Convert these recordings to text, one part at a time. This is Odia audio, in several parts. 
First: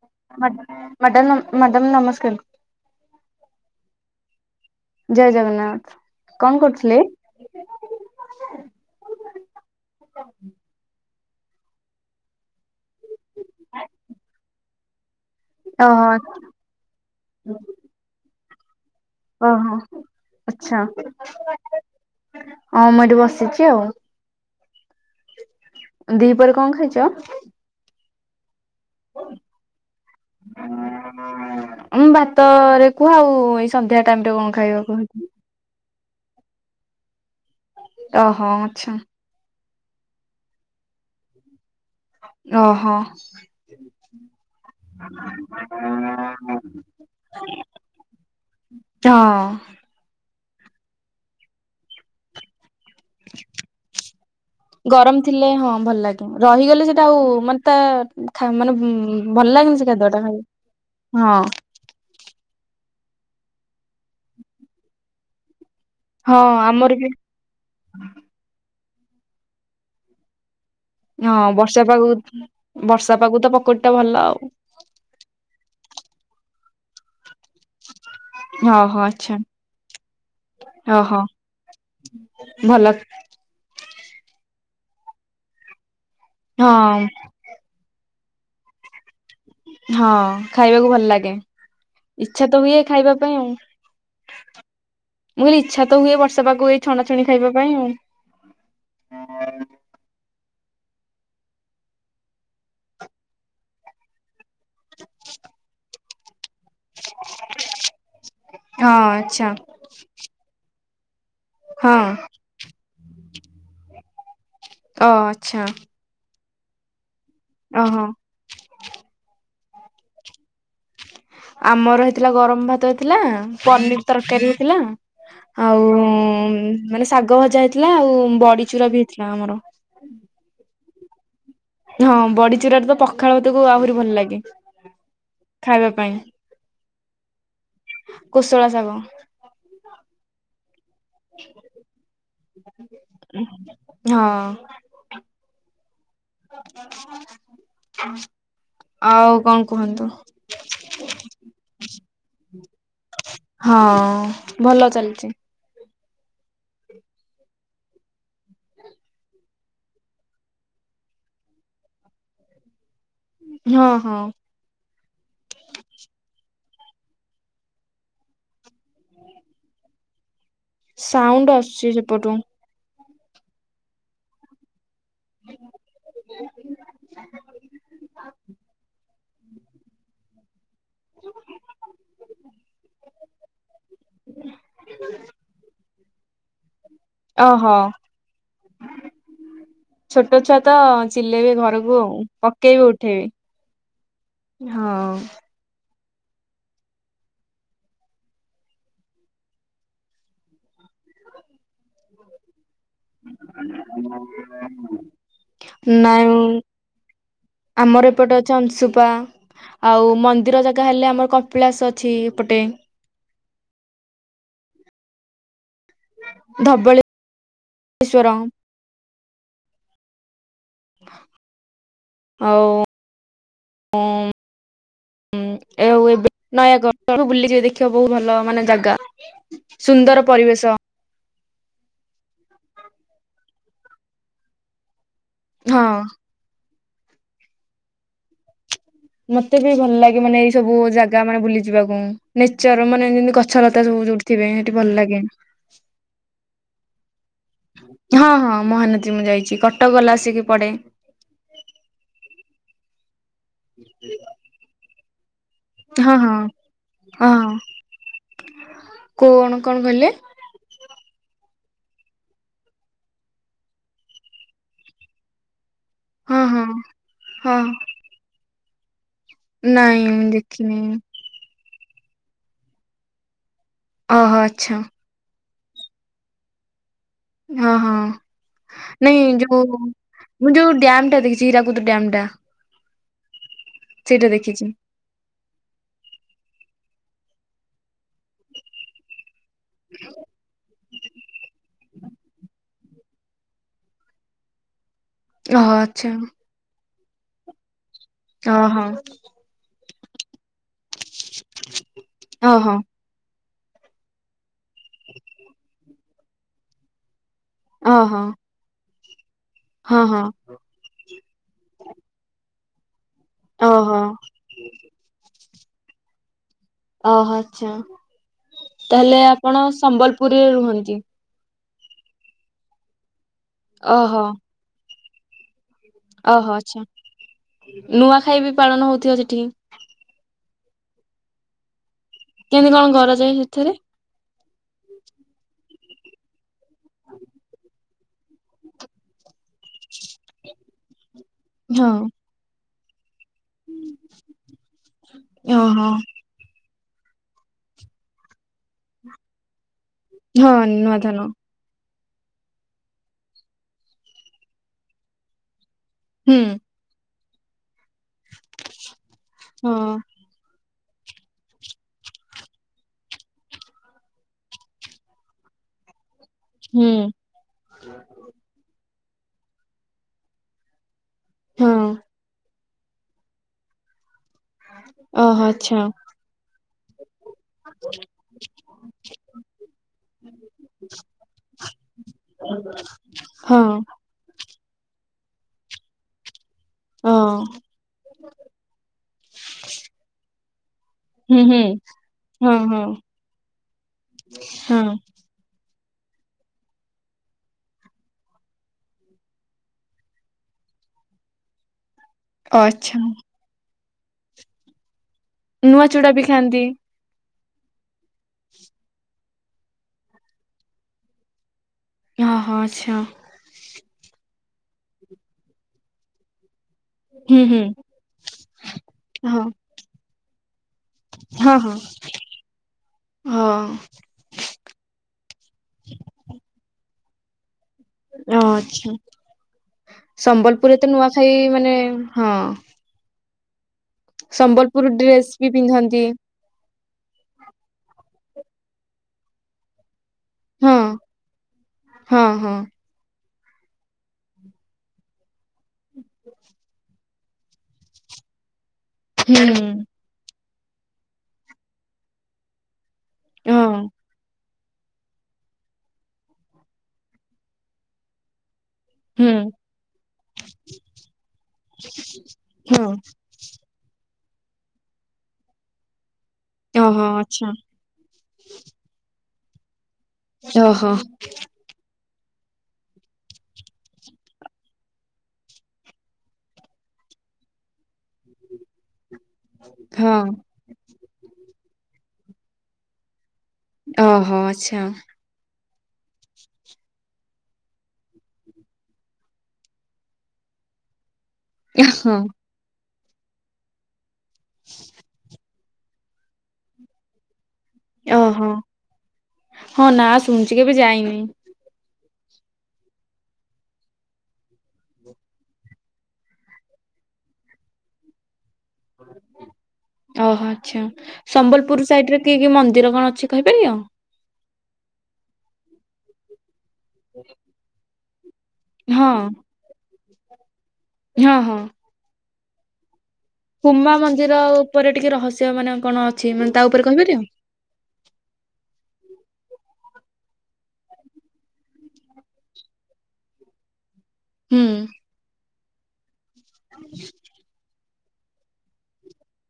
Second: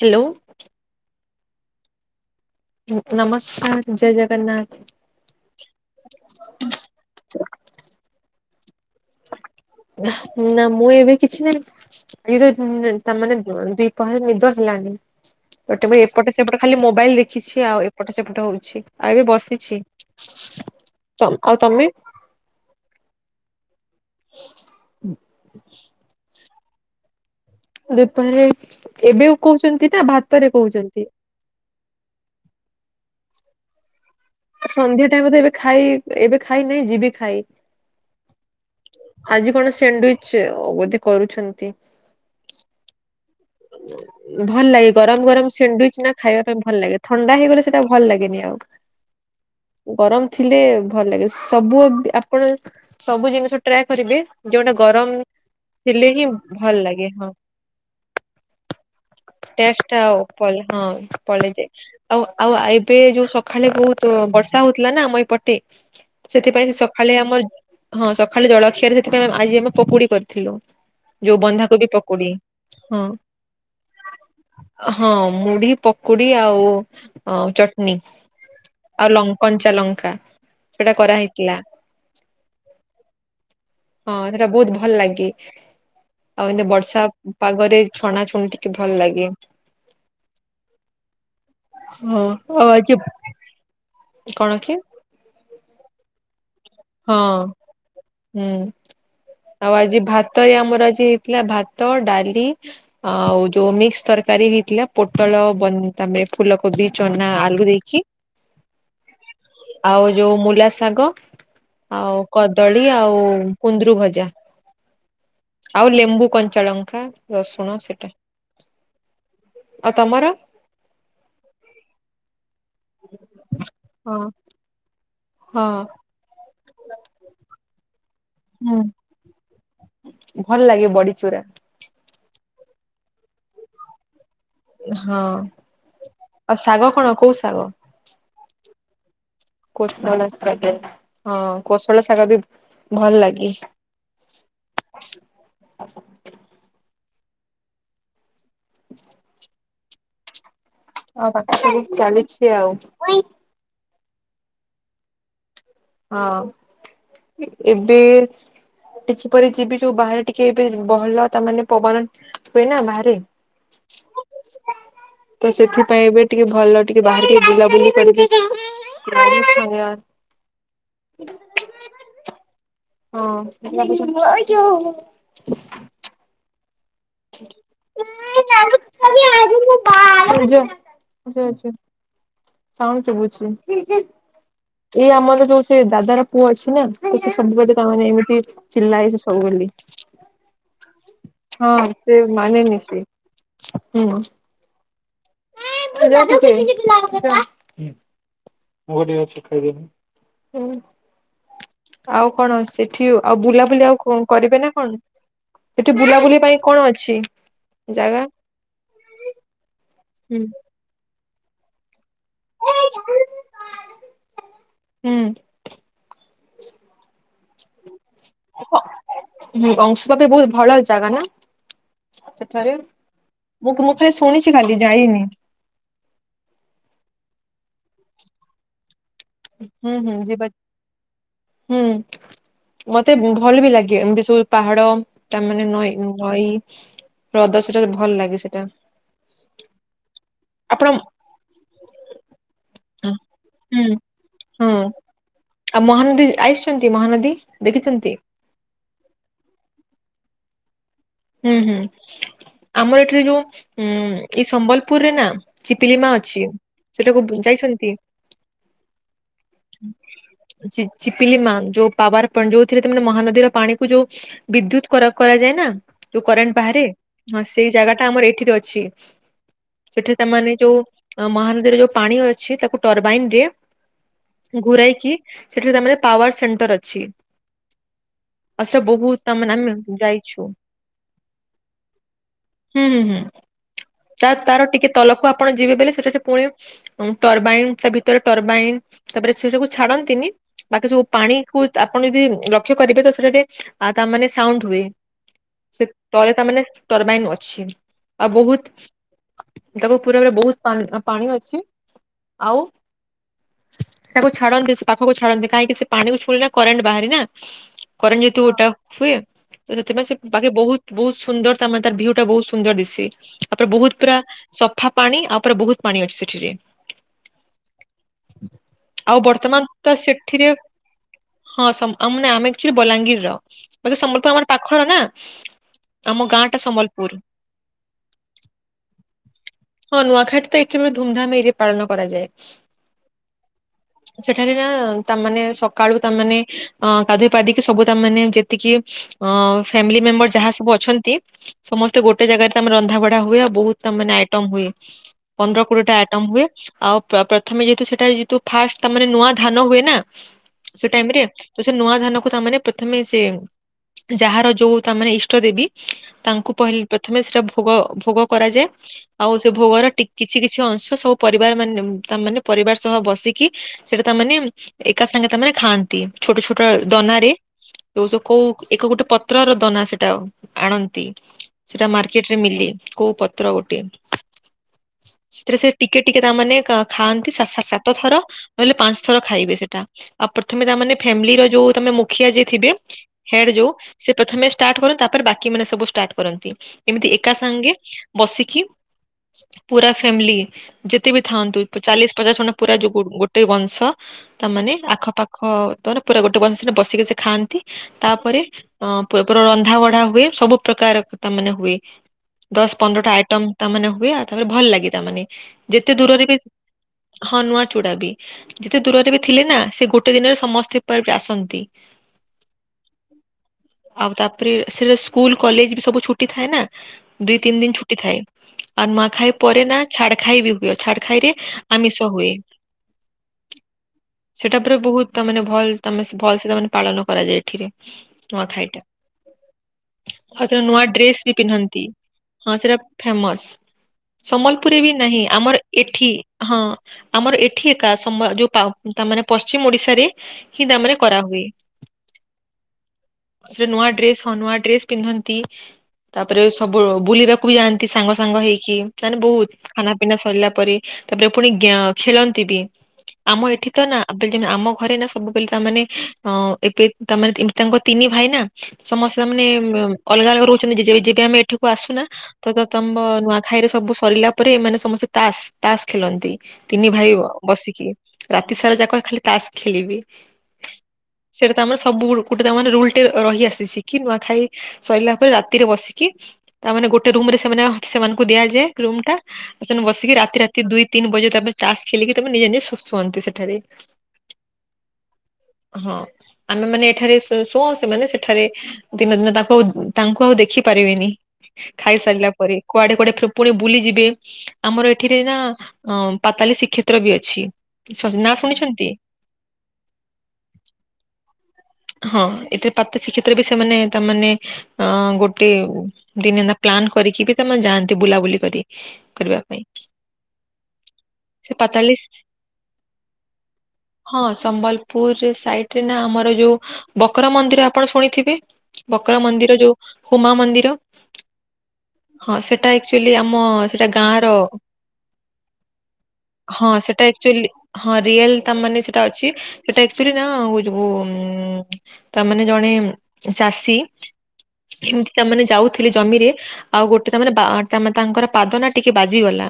ହ୍ୟାଲୋ ମ୍ୟାଡ଼ାମ ମ୍ୟାଡ଼ାମ ନମସ୍କାର। ଉଁ ନମସ୍କାର ଜୟ ଜଗନ୍ନାଥ। ଜୟ ଜଗନ୍ନାଥ କଣ କରୁଥିଲେ? ନା ନା ମୁଁ ଏବେ କିଛି ନାହିଁ ଧୀରେ ଉମ ତାମାନେ [unintelligible] ଦିପହରେ ନିଦ ହେଲାଣି। ତଥାବି ଏପଟେ ଓହୋ ସେପଟେ ଖାଲି ମୋବାଇଲ ଦେଖିଛି ଆଉ ଏପଟେ ସେପଟେ ହଉଛି। ଆଉ ଏବେ ବସିଛି ଓହୋ ଆଛା ଆଉ ତମେ ହଁ ମୁଁ ଏଠି ବସିଛି ଆଉ [inaudible] ଦିପହରେ କଣ ଖାଇଛ? ସେପନରେ ଏବେ କହୁଛନ୍ତି ନା ଭାତରେ କହୁଛନ୍ତି। ଉଁ ଭାତରେ କୁହାଉ ଇ ସନ୍ଧ୍ୟା ଟାଇମରେ ଏବେ ଖାଇ ଏବେ ଖାଇ ନାଇଁ ଯିବି ଖାଇ ଓହୋ ଆଛା। ସାଣ୍ଡୁଉଇଚ ଉଇଥ କରୁଛନ୍ତି। ଓହୋ। ଭଲ ଲାଗେ ଗରମ ଗରମ ସ୍ୟାଣ୍ଡିଉଇଚ ନା ଖାଇବା ପାଇଁ ଭଲ ଲାଗେ, ଥଣ୍ଡା ହେଇଗଲେ ସେଇଟା ଭଲ ଲାଗେନି ଆଉ। ହଁ। ଗରମ ଥିଲେ ଭଲ ଲାଗେ ସବୁ ଆପଣା। ସବୁ ଜିନିଷ ଟ୍ରାଏ କରିବେ ଯୋଉଟା ଗରମ ଥିଲେ ହଁ ଭଲ ଥିଲେ ଲାଗେ ହିଁ ଭଲ ରହିଗଲେ ସେଟା ଲାଗେ ଆଉ ହଁ। ମାନେ ତା ଖା ମାନେ ଭଲ ଲାଗେନି ସେ ଟେଷ୍ଟଟା ଖାଦ୍ୟଟା ଖାଇ ପଲେ ହଁ ହଁ ପଳେଇ ଯାଏ ଆଉ ଆଉ ଆଇ ଏବେ ଯୋଉ ସକାଳେ ବହୁତ ବର୍ଷା ହଉଥିଲା ନା ଆମ ଏପଟେ ହଁ ସେଥିପାଇଁ ସେ ଆମର ବି ସକାଳେ ଆମର ହଁ ସକାଳେ ଜଳଖିଆରେ ସେଥିପାଇଁ ଆଜି ଆମେ ପକୁଡି କରିଥିଲୁ ହଁ ଯୋଉ ବନ୍ଧା ବର୍ଷା କୋବି ପାଗକୁ ପକୁଡି। ହଁ ବର୍ଷା ପାଗକୁ ତ ପକୁଡି ଟା ଭଲ ଆଉ ହଁ ମୁଢି ପକୁଡି ଆଉ। ହ ଚଟଣି ଓହୋ ଆଉ ଲ ଆଚ୍ଛା କଞ୍ଚା ଲଙ୍କା। ସେଟା ଓହୋ କରାହେଇଥିଲା ଭଲ। ହଁ ଏଇନାକା ବହୁତ ଭଲ ଲାଗେ ଆଉ ଏତି ହଁ ବର୍ଷା। ପାଗରେ ଛଣା ଛୁଣି ଟିକେ ଭଲ ଲାଗେ। ହଁ ଖାଇବାକୁ ଭଲ ଲାଗେ ହଁ ଇଛା ତ ଆଉ ହୁଏ ଆଜି ଖାଇବା ପାଇଁ ଆଉ। କଣ କି? ମୁ କହିଲି ଇଛା ତ ହୁଏ ବର୍ଷ ହଁ ହୁଁ ଆଉ ଆଜି ଭାତ ଆମର ଆଜି ହେଇଥିଲା ଭାତ ଡାଲି ଆଉ ଯଉ ମିକ୍ସ ତରକାରୀ ହେ ଥିଲା ପୋଟଳ ପନି ତାମେ ଫୁଲ କୋବି ଚନା ଆଳୁ ଦେଇକି, ହଁ ଆଚ୍ଛା ଆଉ ଯୋଉ ମୂଲା ଶାଗ। ହଁ ଆଉ କଦଳୀ ଆଉ କୁନ୍ଦୁରୁ ଭଜା। ଓ ଆଛା। ଚଳଙ୍କା ରସୁଣ ସେଟା ଆଉ ତମର ଆମର ହେଇଥିଲା ଗରମ ଭାତ ଥିଲା ପନିର ହଁ ତରକାରୀ ହେଇଥିଲା। ହଁ ଆଉଁ ମାନେ ଶାଗ ଭଜା ହେଇଥିଲା ଆଉ ହୁଁ ବଡିଚୁରା ବି ହେଇଥିଲା ଆମର। ଭଲ ଲାଗେ ବଡି ଚୁରା। ହଁ ବଡିଚୁରାରେ ତ ପଖାଳ ଭାତକୁ ଆହୁରି ଭଲ ଲାଗେ। ହଁ ଖାଇବା ପାଇଁ। ଆଉ ଶାଗ କଣ କୋଉ ଶାଗ? କୋଶଳା ଶାଗ। କୋଶଳ ଶାଗ ହଁ କୋଶଳ ଶାଗ ବି ଭଲ ଲାଗେ। ହଁ। ଆଉ କଣ କୁହନ୍ତୁ? ହଁ ବାଛୁରି ଚାଲିଛି ଆଉ। ହ ଭଲ ଚାଲିଛି। ହଁ ଏବେ ଟିକି ପରି ଯିବି ଯୋଉ ବାହାରେ ଟିକେ ଏବେ ବହଲ ତା ମାନେ ପବନ ହୁଏନା ବାହାରେ। ହଁ ହଁ। ତ ସେଥିପାଇଁ ଏବେ ଟିକେ ଭଲ ଟିକେ ବାହାର ଟିକେ ବୁଲାବୁଲି କରିଦେ [unintelligible] ସାଉଣ୍ଡ ଆସୁଛି ସେ ପଟୁ। ହଁ। [unintelligible] [unintelligible] ସାଉଣ୍ଡ ଶୁଭୁଛି। ଏଇ ଆମର ଯୋଉ ସେ ଦାଦାର ପୁଅ ଅଛି ନା ସେ ଓହୋ ସଜୁବାଜ [unintelligible] କାମରେ ଏମିତି ଚିଲାଏ ସେ ସବୁ ବଲି ଛୋଟ ଛୁଆ ତ ଚିଲେଇବେ ଘରକୁ ଆଉ ସେ ମାନେନି ପକେଇବେ ସେ ହୁଁ। ଉଠେଇବେ। ହଁ। [unintelligible] [unintelligible] ଆଉ କଣ ସେଠି ଆଉ ବୁଲାବୁଲି ଆଉ କଣ କରିବେନା କଣ? ନାଇଁ ଉମ୍ ଅଛି ଆମର ଜାଗା? ଏପଟେ ଅଛି ଅଂଶୁପା ଆଉ ହୁଁ। ମନ୍ଦିର ଜାଗା ହେଲେ ଆମର କପିଳାସ ଅଛି ଏପଟେ। ହୁଁ ହୁଁ। ଧବେଳେଶ୍ୱର। ହୁଁ ବଂଶବାପୀ ବହୁତ ଭଳ ଜାଗା ନା ଆଉ ସେଠାରେ ମୁଁ କ୍ ମୁଁ ଖାଲି ଶୁଣିଚି ଖାଲି ଯାଇନି। ତୁ ବୁଲିଯିବେ ଦେଖିବା ବହୁତ ଭଲ ମାନେ ଜାଗା ହୁଁ ହୁଁ ସୁନ୍ଦର ଯିବା ପରିବେଶ ହୁଁ ମତେ ଭଲ ବି ଲାଗେ ଏମିତି ସବୁ ପାହାଡ ତା ମାନେ ନଈ ହଁ। ନଈ ହ୍ରଦ ସେଟା ଭଲ ଲାଗେ ସେଟା ମତେ ବି ଭଲ ଲାଗେ ମାନେ ଏଇ ସବୁ ଆପଣ ଜାଗା ମାନେ ବୁଲି ଯିବାକୁ। ନେଚର ମାନେ ଯେମିତି ଗଛ ଲତା ହୁଁ ସବୁ ଯୋଉଠି ଥିବେ ହୁଁ ସେଠି ଭଲ ଲାଗେ। ଆଉ ମହାନଦୀ ଆଇସଛନ୍ତି ମହାନଦୀ? ଦେଖିଛନ୍ତି? ହଁ ହଁ ମହାନଦୀ ମୁଁ ଯାଇଛି। କଟକ ଗଲା ଆସିକି ପଡେ। ହୁଁ ହୁଁ ଆମର ଏଠିରେ ଯୋଉ ଉମ୍ ଏଇ ସମ୍ବଲପୁରରେ ନା? ହଁ ଚିପିଲିମା ହଁ ଅଛି। ସେଠାକୁ ବ ଯାଇଛନ୍ତି। କୋଣ କଣ କହିଲେ? ଚି ଚିପିଲି ମାଁ ଯୋଉ ପାୱାର ପଏଣ୍ଟ ଯୋଉଥିରେ ତ ମାନେ ମହା ନଦୀର ପାଣିକୁ ଯୋଉ ବିଦ୍ୟୁତ୍ କରା କରା ଯାଏନା? ଯୋଉ ହଁ କରେଣ୍ଟ ହଁ ବାହାରେ? ଆ ହଁ ସେଇ ଜାଗା ଟା ଆମର ଏଇଠିରେ ଅଛି। ନାଇଁ ସେଠି ମୁଁ ତାମାନେ ଯୋଉ ଦେଖିନି। ମହାନଦୀରେ ଯୋଉ ପାଣି ଅଛି ତାକୁ ଟରବାଇନ ଦିଏ ଓହୋ ଆଚ୍ଛା ଘୁରାଇକି? ସେଠିରେ ତମର ପାୱର୍ ସେଣ୍ଟର୍ ଅଛି। ହଁ ହଁ ଆଉ ସେଟା ବହୁତ ନାଇଁ ତାମାନେ ଯୋଉ ଆମେ ଯାଇଛୁ। ମୁଁ ଯୋଉ ଡ୍ୟାମ୍ ଦେଖଛି ହୀରାକୁଦ ଡ୍ୟାମ୍ ଟା ହୁଁ ହୁଁ। ସେଇଟା ତା ତାର ଦେଖିଛି ଟିକେ ତଲକ୍ କୁ ଆପଣ ଯିବେ ବୋଲି ସେ ସେଠି ପୁଣି ଟରବାଇନ୍ ତା ଭିତରେ ଟରବାଇନ୍ ତା ପରେ ସେ ସବୁ ଛାଡ଼ନ୍ତିନି। ବାକି ସବୁ ପାଣିକୁ ଆପଣ ଯଦି ଲକ୍ଷ୍ୟ କରିବେ ତ ସେଟା ଟିକେ ଆ ତା ମାନେ ସାଉଣ୍ଡ ହୁଏ। ଓହୋ ସେ ଆଚ୍ଛା ତଳେ ତା ମାନେ ଟରବାଇନ ଅଛି। ଆଉ ବହୁତ ଅହ। ତାକୁ ପୁରରେ ବହୁତ୍ ପା ପାଣି ଅଛି। ଆଉ ଓହୋ ତାକୁ ଛାଡନ୍ତି ସେ ପାଖକୁ ଛାଡନ୍ତି। କାହିଁକି ସେ ପାଣିକୁ ଛୁଇଁଲେ କରେଣ୍ଟ ବାହାରେ ନା! ଓହୋ କରେଣ୍ଟ୍ ଜେହେତୁ [unintelligible] ଗୋଟାପ୍ ହୁଏ ହଁ ସେଥିପାଇଁ ସେ ହଁ ଆଗେ ବହୁତ୍, ବହୁତ୍ ସୁନ୍ଦର୍ ତା ମାନେ ତାର ଭିଉ ଟା ବହୁତ୍ ସୁନ୍ଦର୍ ଦିସେ। ତାପରେ ବହୁତ୍ ଓହୋ ପୁରା ସଫା ପାଣି ଆ ପରେ ବହୁତ୍ ପାଣି ଅଛି ସେଠିରେ। ଅ ହ ଆଛା। ତାହେଲେ ଆଉ ବର୍ତ୍ତମାନ ଆପଣ ତ ସମ୍ବଲପୁରୀ ସେଠିରେ ରେ ରୁହନ୍ତି? ହଁ ସମ୍ ଅ ମାନେ ଆ ଆକ୍ଚୁଆଲି ବଲାଙ୍ଗୀରର। ବୋଲେ ଓହୋ ସମ୍ବଲପୁର୍ ଆମର ପାଖର ନା ଆମ ଓହୋ ଗାଁ ଟା ଆଚ୍ଛା ସମ୍ବଲପୁରୁ। ନୂଆଖାଇ ବି ପାଳନ ହଉଥିବ ସେଠି କେବେ ଧୁମଧାମ୍ ରେ ପାଳନ କରାଯାଏ କେମିତି କଣ କର ଯାଏ ସେଥିରେ? ସେଠାରେ ନା ତାମାନେ ସକାଳୁ ତାମାନେେ ସବୁ ଗାଧେଇପାଧେଇ କି ତାମାନେ ଯେତିକି ଅ ଫାମିଲି ମେମ୍ବର ଯାହା ସବୁ ଅଛନ୍ତି ସମସ୍ତେ ହଁ। ଗୋଟେ ଜାଗାରେ ଆମର ତ ରନ୍ଧାବଢ଼ା ହୁଏ ଆଉ ବହୁତ ମାନେ ଆଇଟମ ହୁଏ ପନ୍ଦର କୋଡିଏ ଓହୋ ଟା ଆଇଟମ ହୁଏ ଆଉ ପ୍ରଥମେ ଯେହେତୁ ସେଟା ଯେତୁ ଫାଷ୍ଟ ତାେ ନୂଆ ଧାନ ହୁଏ ନା ହଁ ସେ ନୂଆ ଟାଇମ ଧାନ ରେ ତ ସେ ନୂଆ ଧାନ ପ୍ରଥମେ ସେ ଯାହାର ଯୋଉ ତାମାନେ ଇଷ୍ଟ ଦେବୀ ହୁଁ ତାଙ୍କୁ ପହିଲି ପ୍ର ପ୍ରଥମେ ସେଟା ଭୋଗ ଭୋଗ କରାଯାଏ ଆଉ ସେ ଭୋଗର ହଁ ଟି କିଛି କିଛି ଅଂଶ ସବୁ ପରିବାର ମାନେ ତା ମାନେ ପରିବାର ସହ ବସିକି ସେଟା ତାମାନେ ଏକା ସାଙ୍ଗେ ତାମାନେ ଖାଆନ୍ତି। ଛୋଟ ଛୋଟ ହୁଁ ଦନା ରେ ଯୋଉ ଯୋଉ କୋଉ ଏକ ଗୋଟେ ପତ୍ର ର ଦନା ସେଟା ଆଣନ୍ତି ହଁ ସେଟା ମାର୍କେଟରେ ମିଲେ। କୋଉ ପତ୍ର ଗୋଟେ। ହ ସେଥିରେ ସେ ଟିକେ ଟିକେ ତାମାନେ ଖାଆନ୍ତି ସା ସାତ ଥର ନହେଲେ ପାଞ୍ଚ ଥର ଖାଇବେ ସେଟା। ଆଉ ପ୍ରଥମେ ତାମାନେ ଫ୍ୟାମିଲି ର ଯୋଉ ତମେ ମୁଖିଆ ଯିଏ ଥିବେ ହେଡ୍ ହଁ ଯୋଉ ସେ ପ୍ରଥମେ ଷ୍ଟାର୍ଟ କରନ୍ତି ତାପରେ ବାକି ମାନେ ସବୁ ଷ୍ଟାର୍ଟ କରନ୍ତି ଏମିତି ଓ ଏକା ସାଙ୍ଗେ ବସିକି ପୁରା ଫ୍ୟାମିଲି ଯେତେ ବି ହୁଁ ଥାଆନ୍ତୁ ହୁଁ ଚାଲିଶ ପଚାଶ ଖଣ୍ଡା ହଁ ପୁରା ହଁ ଯୋଉ ଗୋଟେ ବଂଶ ତାମାନୋ ହଁ ଆଖ ପାାଖ ତ ପୁରା ଗୋଟେ ବଂଶ ବସିକି ସେ ଖାଆନ୍ତି ତାପରେ ଅ ପ ରନ୍ଧା ବଢା ହୁଏ ସବୁ ପ୍ରକାର ତା ମାନେ ହୁଏ ଓ ଦଶ ଆଚ୍ଛା ପନ୍ଦରଟା ଆଇଟମ ତା ମାନେ ହୁଏ ତାପରେ ଭଲ ଲାଗେ ତା ମାନେ। ନୂଆ ଚୁଡ଼ା ବି ଖାଆନ୍ତି। ହଁ ନୂଆ ଚୂଡା ବି ଯେତେ ଦୂରରେ ବି ଥିଲେ ନା ସେ ଗୋଟେ ଦିନରେ ସମସ୍ତେ ଆସନ୍ତି। ଓହୋ ଆଛା। ପ୍ରେ ସେ ସ୍କୁଲ କଲେଜ ବି ସବୁ ଛୁଟି ଥାଏ ନା ଦିଇ ହୁଁ ତିନି ହୁଁ ଦିନ ଛୁଟି ଥାଏ। ଆଉ ନୂଆଖାଇ ହଁ ପରେ ନା ଛାଡ ଖାଇ ବି ହୁଏ ଛାଡ ଖାଇ ରେ ହଁ ହଁ ଆମିଷ ହୁଏ। ହଁ। ସେଟା ପୁରା ବହୁତ ତା ମାନେ ଭଲ ତମେ ଭଲ ସେ ତା ମାନେ ପାଳନ କରାଯାଏ ଏଠିରେ। ଓ ନୂଆଖାଇ ଟା। ଆଚ୍ଛା। ଆଉ ସେ ସମ୍ବଲପୁରରେ ନୂଆ ତ ଡ୍ରେସ ନୂଆଖାଇ ବି ମାନେ ପିନ୍ଧନ୍ତି ହଁ। ସେଟା ଫେମସ। ସମ୍ବଲପୁରରେ ବି ସମ୍ବଲପୁର ନାହିଁ ଡ୍ରେସ୍ ବି ଆମର ପିନ୍ଧନ୍ତି ଏଠି ହଁ। ଆମର ଏଠି ଏକା ସମ ଯୋଉ ତା ମାନେ ପଶ୍ଚିମ ଓଡିଶାରେ ହିଁ ହଁ ତାମାନେ କରାହୁଏ। ହଁ ହଁ ସେ ନୂଆ ଡ୍ରେସ ହଁ ନୂଆ ଡ୍ରେସ ପିନ୍ଧନ୍ତି ତାପରେ ସବୁ ବୁଲିବାକୁ କୁ ଯାଆନ୍ତି ସାଙ୍ଗ ସାଙ୍ଗ ହେଇକି ତାମାନେ ବହୁତ ହୁଁ ଖାନା ପିନା ସରିଲା ତାପରେ ପୁଣି ଜ୍ଞା ଖେଳନ୍ତି ବି ଆମ ହଁ ଏଠି ତ ନା [inaudible] ଆମ ଘରେ ନା ସବୁବେଳେ ତାମାନେ ଅ ଏବେ ତାମାନେେ ତାଙ୍କ ତିନି ଭାଇ ନା ସମସ୍ତେ ହୁଁ ମାନେ ଅଲଗା ଅଲଗା ରହୁଛନ୍ତି ଯେବେ ଆମେ ଏଠାକୁ ଆସୁନା ତ ତମ ହଁ ନୂଆଖାଇ ରେ ସବୁ ସରିଲା ପରେ ମାନେ ସମସ୍ତେ ତାସ ତାସ ଖେଳନ୍ତି ତିନି ଓହୋ ଭାଇ ଆଚ୍ଛା ବସିକି ରାତି ସାରା ଯାକ ଖାଲି ତାସ୍ ଖେଲିବି। ଓ ହୋ। ତାମାନେ ରୁଲ ଟେ ରହି ଆସିଛି କି ନୂଆ ଖାଇ ସରିଲା ପରେ ରାତିରେ ବସିକି ତାମାନେ ଗୋଟେ ରୁମ ରେ ସେ ସେମାନେ ସେମାନଙ୍କୁ ଦିଆଯାଏ ରୁମ୍ ଟା ସେମାନେ ବସିକି ହଁ ରାତି ରାତି ଦୁଇ ତିନି ବଜ ତାପରେ ତାସ ଖେଳିକି ନିଜେ ନିଜେ ଶ ଶୁଅନ୍ତି ସେଠି। ଓ ହୋ ଆଚ୍ଛା। ହଁ ଆମେ ମାନେ ଏଠାରେ ସୂ ଶୁଉ ସେମାନେ ସେଠାରେ ଦିନ ଦିନ ତାଙ୍କୁ ଆ ତାଙ୍କୁ ଆଉ ଦେଖି ପାରିବେନି। ହଁ ଖାଇସାରିଲା ପରେ କୁଆଡେ କୁଆଡେ ଫେର ପୁଣି ବୁଲିଯିବେ ଆମର ଏଠିରେ ନା ହଁ ପାତାଲି ଶ୍ରୀକ୍ଷେତ୍ର ବି ଅଛି। ନା ଓହୋ! ଶୁଣିଛନ୍ତି? ହଁ ନା ଶୁଣୁଛି କେବେ ଯାଇନାଇ। ହଁ ଏଠିରେ ପାତ ଶ୍ରୀକ୍ଷେତ୍ରରେ ବି ସେମାନେ ତାମାନେ ଅ, ଗୋଟେ ଦିନେନା ପ୍ଲାନ୍ କରିକି ବି ତୋମ ଯାଆନ୍ତି ବୁଲାବୁଲି କରି କରିବାପାଇଁ। ଓହୋ! ଆଚ୍ଛା ସମ୍ବଲପୁର ପାତାଳିଶ ସାଇଡ ରେ କି କି ମନ୍ଦିର କଣ ଅଛି କହିପାରିବ? ହଁ ସମ୍ବଲପୁର ରେ ସାଇଟ୍ ରେ ନା ଆମର ଯୋଉ ବକର ମନ୍ଦିର ଆପଣ ଶୁଣିଥିବେ? ହଁ ବକର ମନ୍ଦିର ଯୋଉ ହୁମା ମନ୍ଦିର। ହଁ, ହଁ। ହଁ ସେଟା ଏକ୍ଚୁ ତିଲି ଆମ ସେଟା ହୁମା ଗାଁର ମନ୍ଦିର ଉପରେ ଟିକେ ରହସ୍ୟ ମାନେ କଣ ଅଛି ମାନେ ତା ହଁ ଉପରେ ସେଟା କହିପାରିବ? ଏକ୍ଚୁଲି ହଁ ରିଏଲ ତା ମାନେ ସେଟା ଅଛି। ସେଟ ଏକ୍ଚୁଲି ନା ଯୋଉ ଉଁ, ତା ମାନେ ଜଣେ ଚାଷୀ ହୁଁ ଏମତି ତା ମାନେ ଯାଉଥିଲେ ଜମିରେ ଆଉ ଗୋଟେ ତା ମାନେ ବା ତାମା ତାଙ୍କର ପାଦ ନା ଟିକେ ବାଜିଗଲା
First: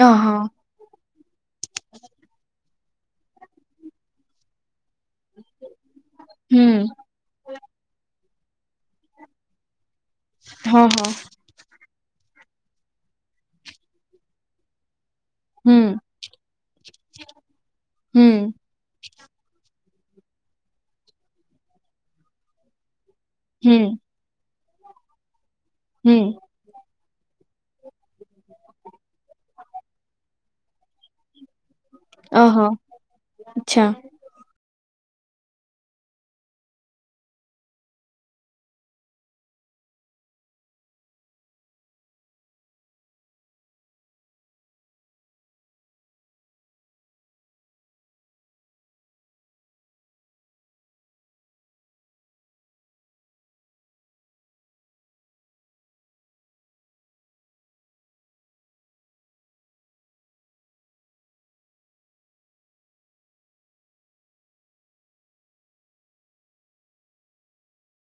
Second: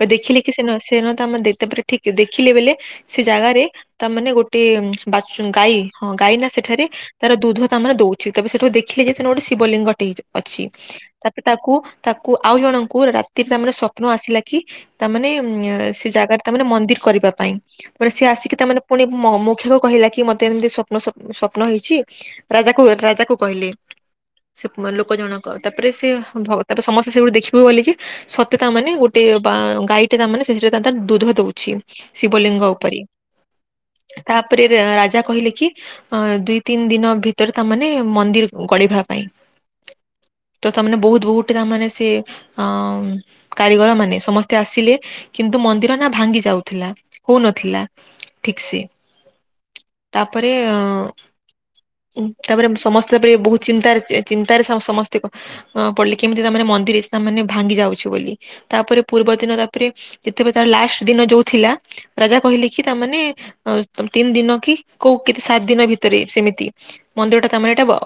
ବା ଓହୋ ଦେଖିଲି କି ସେନ ସେନ ତାମ ଦେ-ତାପରେ ଠିକ ଦେଖିଲେ ବେଲେ ସେ ଜାଗାରେ ତା ମାନେ ଗୋଟିଏ ଉଁ ବାଚୁ ଗାଈ ହଁ ଗାଈ ନା ହୁଁ ସେଠାରେ ତାର ଦୁଧୁ ତା ମାନ ଦଉଛି। ତେବେ ସେଠୁ ଦେଖିଲେ ଯେ ସେନ ଗୋଟେ ଶିବଲିଙ୍ଗ। ଟିଚ, ଅଛି ହଁ ହଁ ତାପରେ ତାକୁ ତାକୁ ଆଉ ଜଣଙ୍କୁ ରାତିରେ ତାମାନେ ସ୍ୱପ୍ନ ଆସିଲା କି ତା ମାନେ ଉଁ, ଏ ହୁଁ ସେ ଜାଗାରେ ତା ମାନେ ମନ୍ଦିର କରିବା ପାଇଁ ପରେ ସିଏ ହୁଁ ଆସିକି ତା ମାନେ [unintelligible] ମ -ମୁଖିଆକୁ କହିଲା କି ମୋତେ ଏମିତି ସପ୍ନ ସପ୍ ସପ୍ନ ହେଇଛି। ରାଜା କୁ ରାଜା କୁ କହିଲେ। ହୁଁ ସେ ଲୋକ ଜଣକ ତାପରେ ସିଏ ହୁଁ ଭ- ତାପରେ ସମସ୍ତେ ସେଉଠୁ ଦେଖି ମୁଁ ବୋଲିଚି ସତେ ତା ମାନେ ଗୋଟେ ବା ଗାଈଟେ ତା ମାନେ ସେଥିରେ ତା ତା ଦୁଧ ଦଉଛି। ଓହୋ ଶିବଲିଙ୍ଗ ଉପରେ ଆଚ୍ଛା। ତାପରେ ରେ-ରାଜା କହିଲେ କି ଅଁ, ଦୁଇ ତିନି ଦିନ ଭିତରେ ତା ମାନେ ମନ୍ଦିର ଗଢିବା ପାଇଁ। ତ ତା ମାନେ ବହୁତ ବହୁତ ତା ମାନେ ସେ ଅଁ, ଉଁ, କାରିଗର ମାନେ ସମସ୍ତେ ଆସିଲେ। କିନ୍ତୁ ମନ୍ଦିର ନା ଭାଙ୍ଗି ଯାଉଥିଲା। ହଉନଥିଲା ଠିକ ସେ। ତାପରେ ଅ, ଉଁ, ତାପରେ ସମସ୍ତେ ତାପରେ ବହୁତ ଚିନ୍ତାରେ ଚେ- ଚିନ୍ତାରେ ସମ ସମସ୍ତିକ ଅ, ପଡିଲେ କେମିତି ତା ମାନେ ମ ମନ୍ଦିରେ ସାମାନ୍ୟ ଭାଙ୍ଗି ଯାଉଛି ବୋଲି। ତାପରେ ପୂର୍ବ ଦିନ ତାପରେ ଯେତେବେ ତାର ଲାଷ୍ଟ୍ ଦିନ ଯୋଉ ଥିଲା ରାଜା କହିଲେ କି ତା ମାନେ ଅ, ତୋମ ତିନି ଦିନ କି କୋଉ କେତେ ସାତ ଦିନ ଭିତରେ ସେମିତି ମନ୍ଦିର ଟା ତା ମାନେ ଟା ବ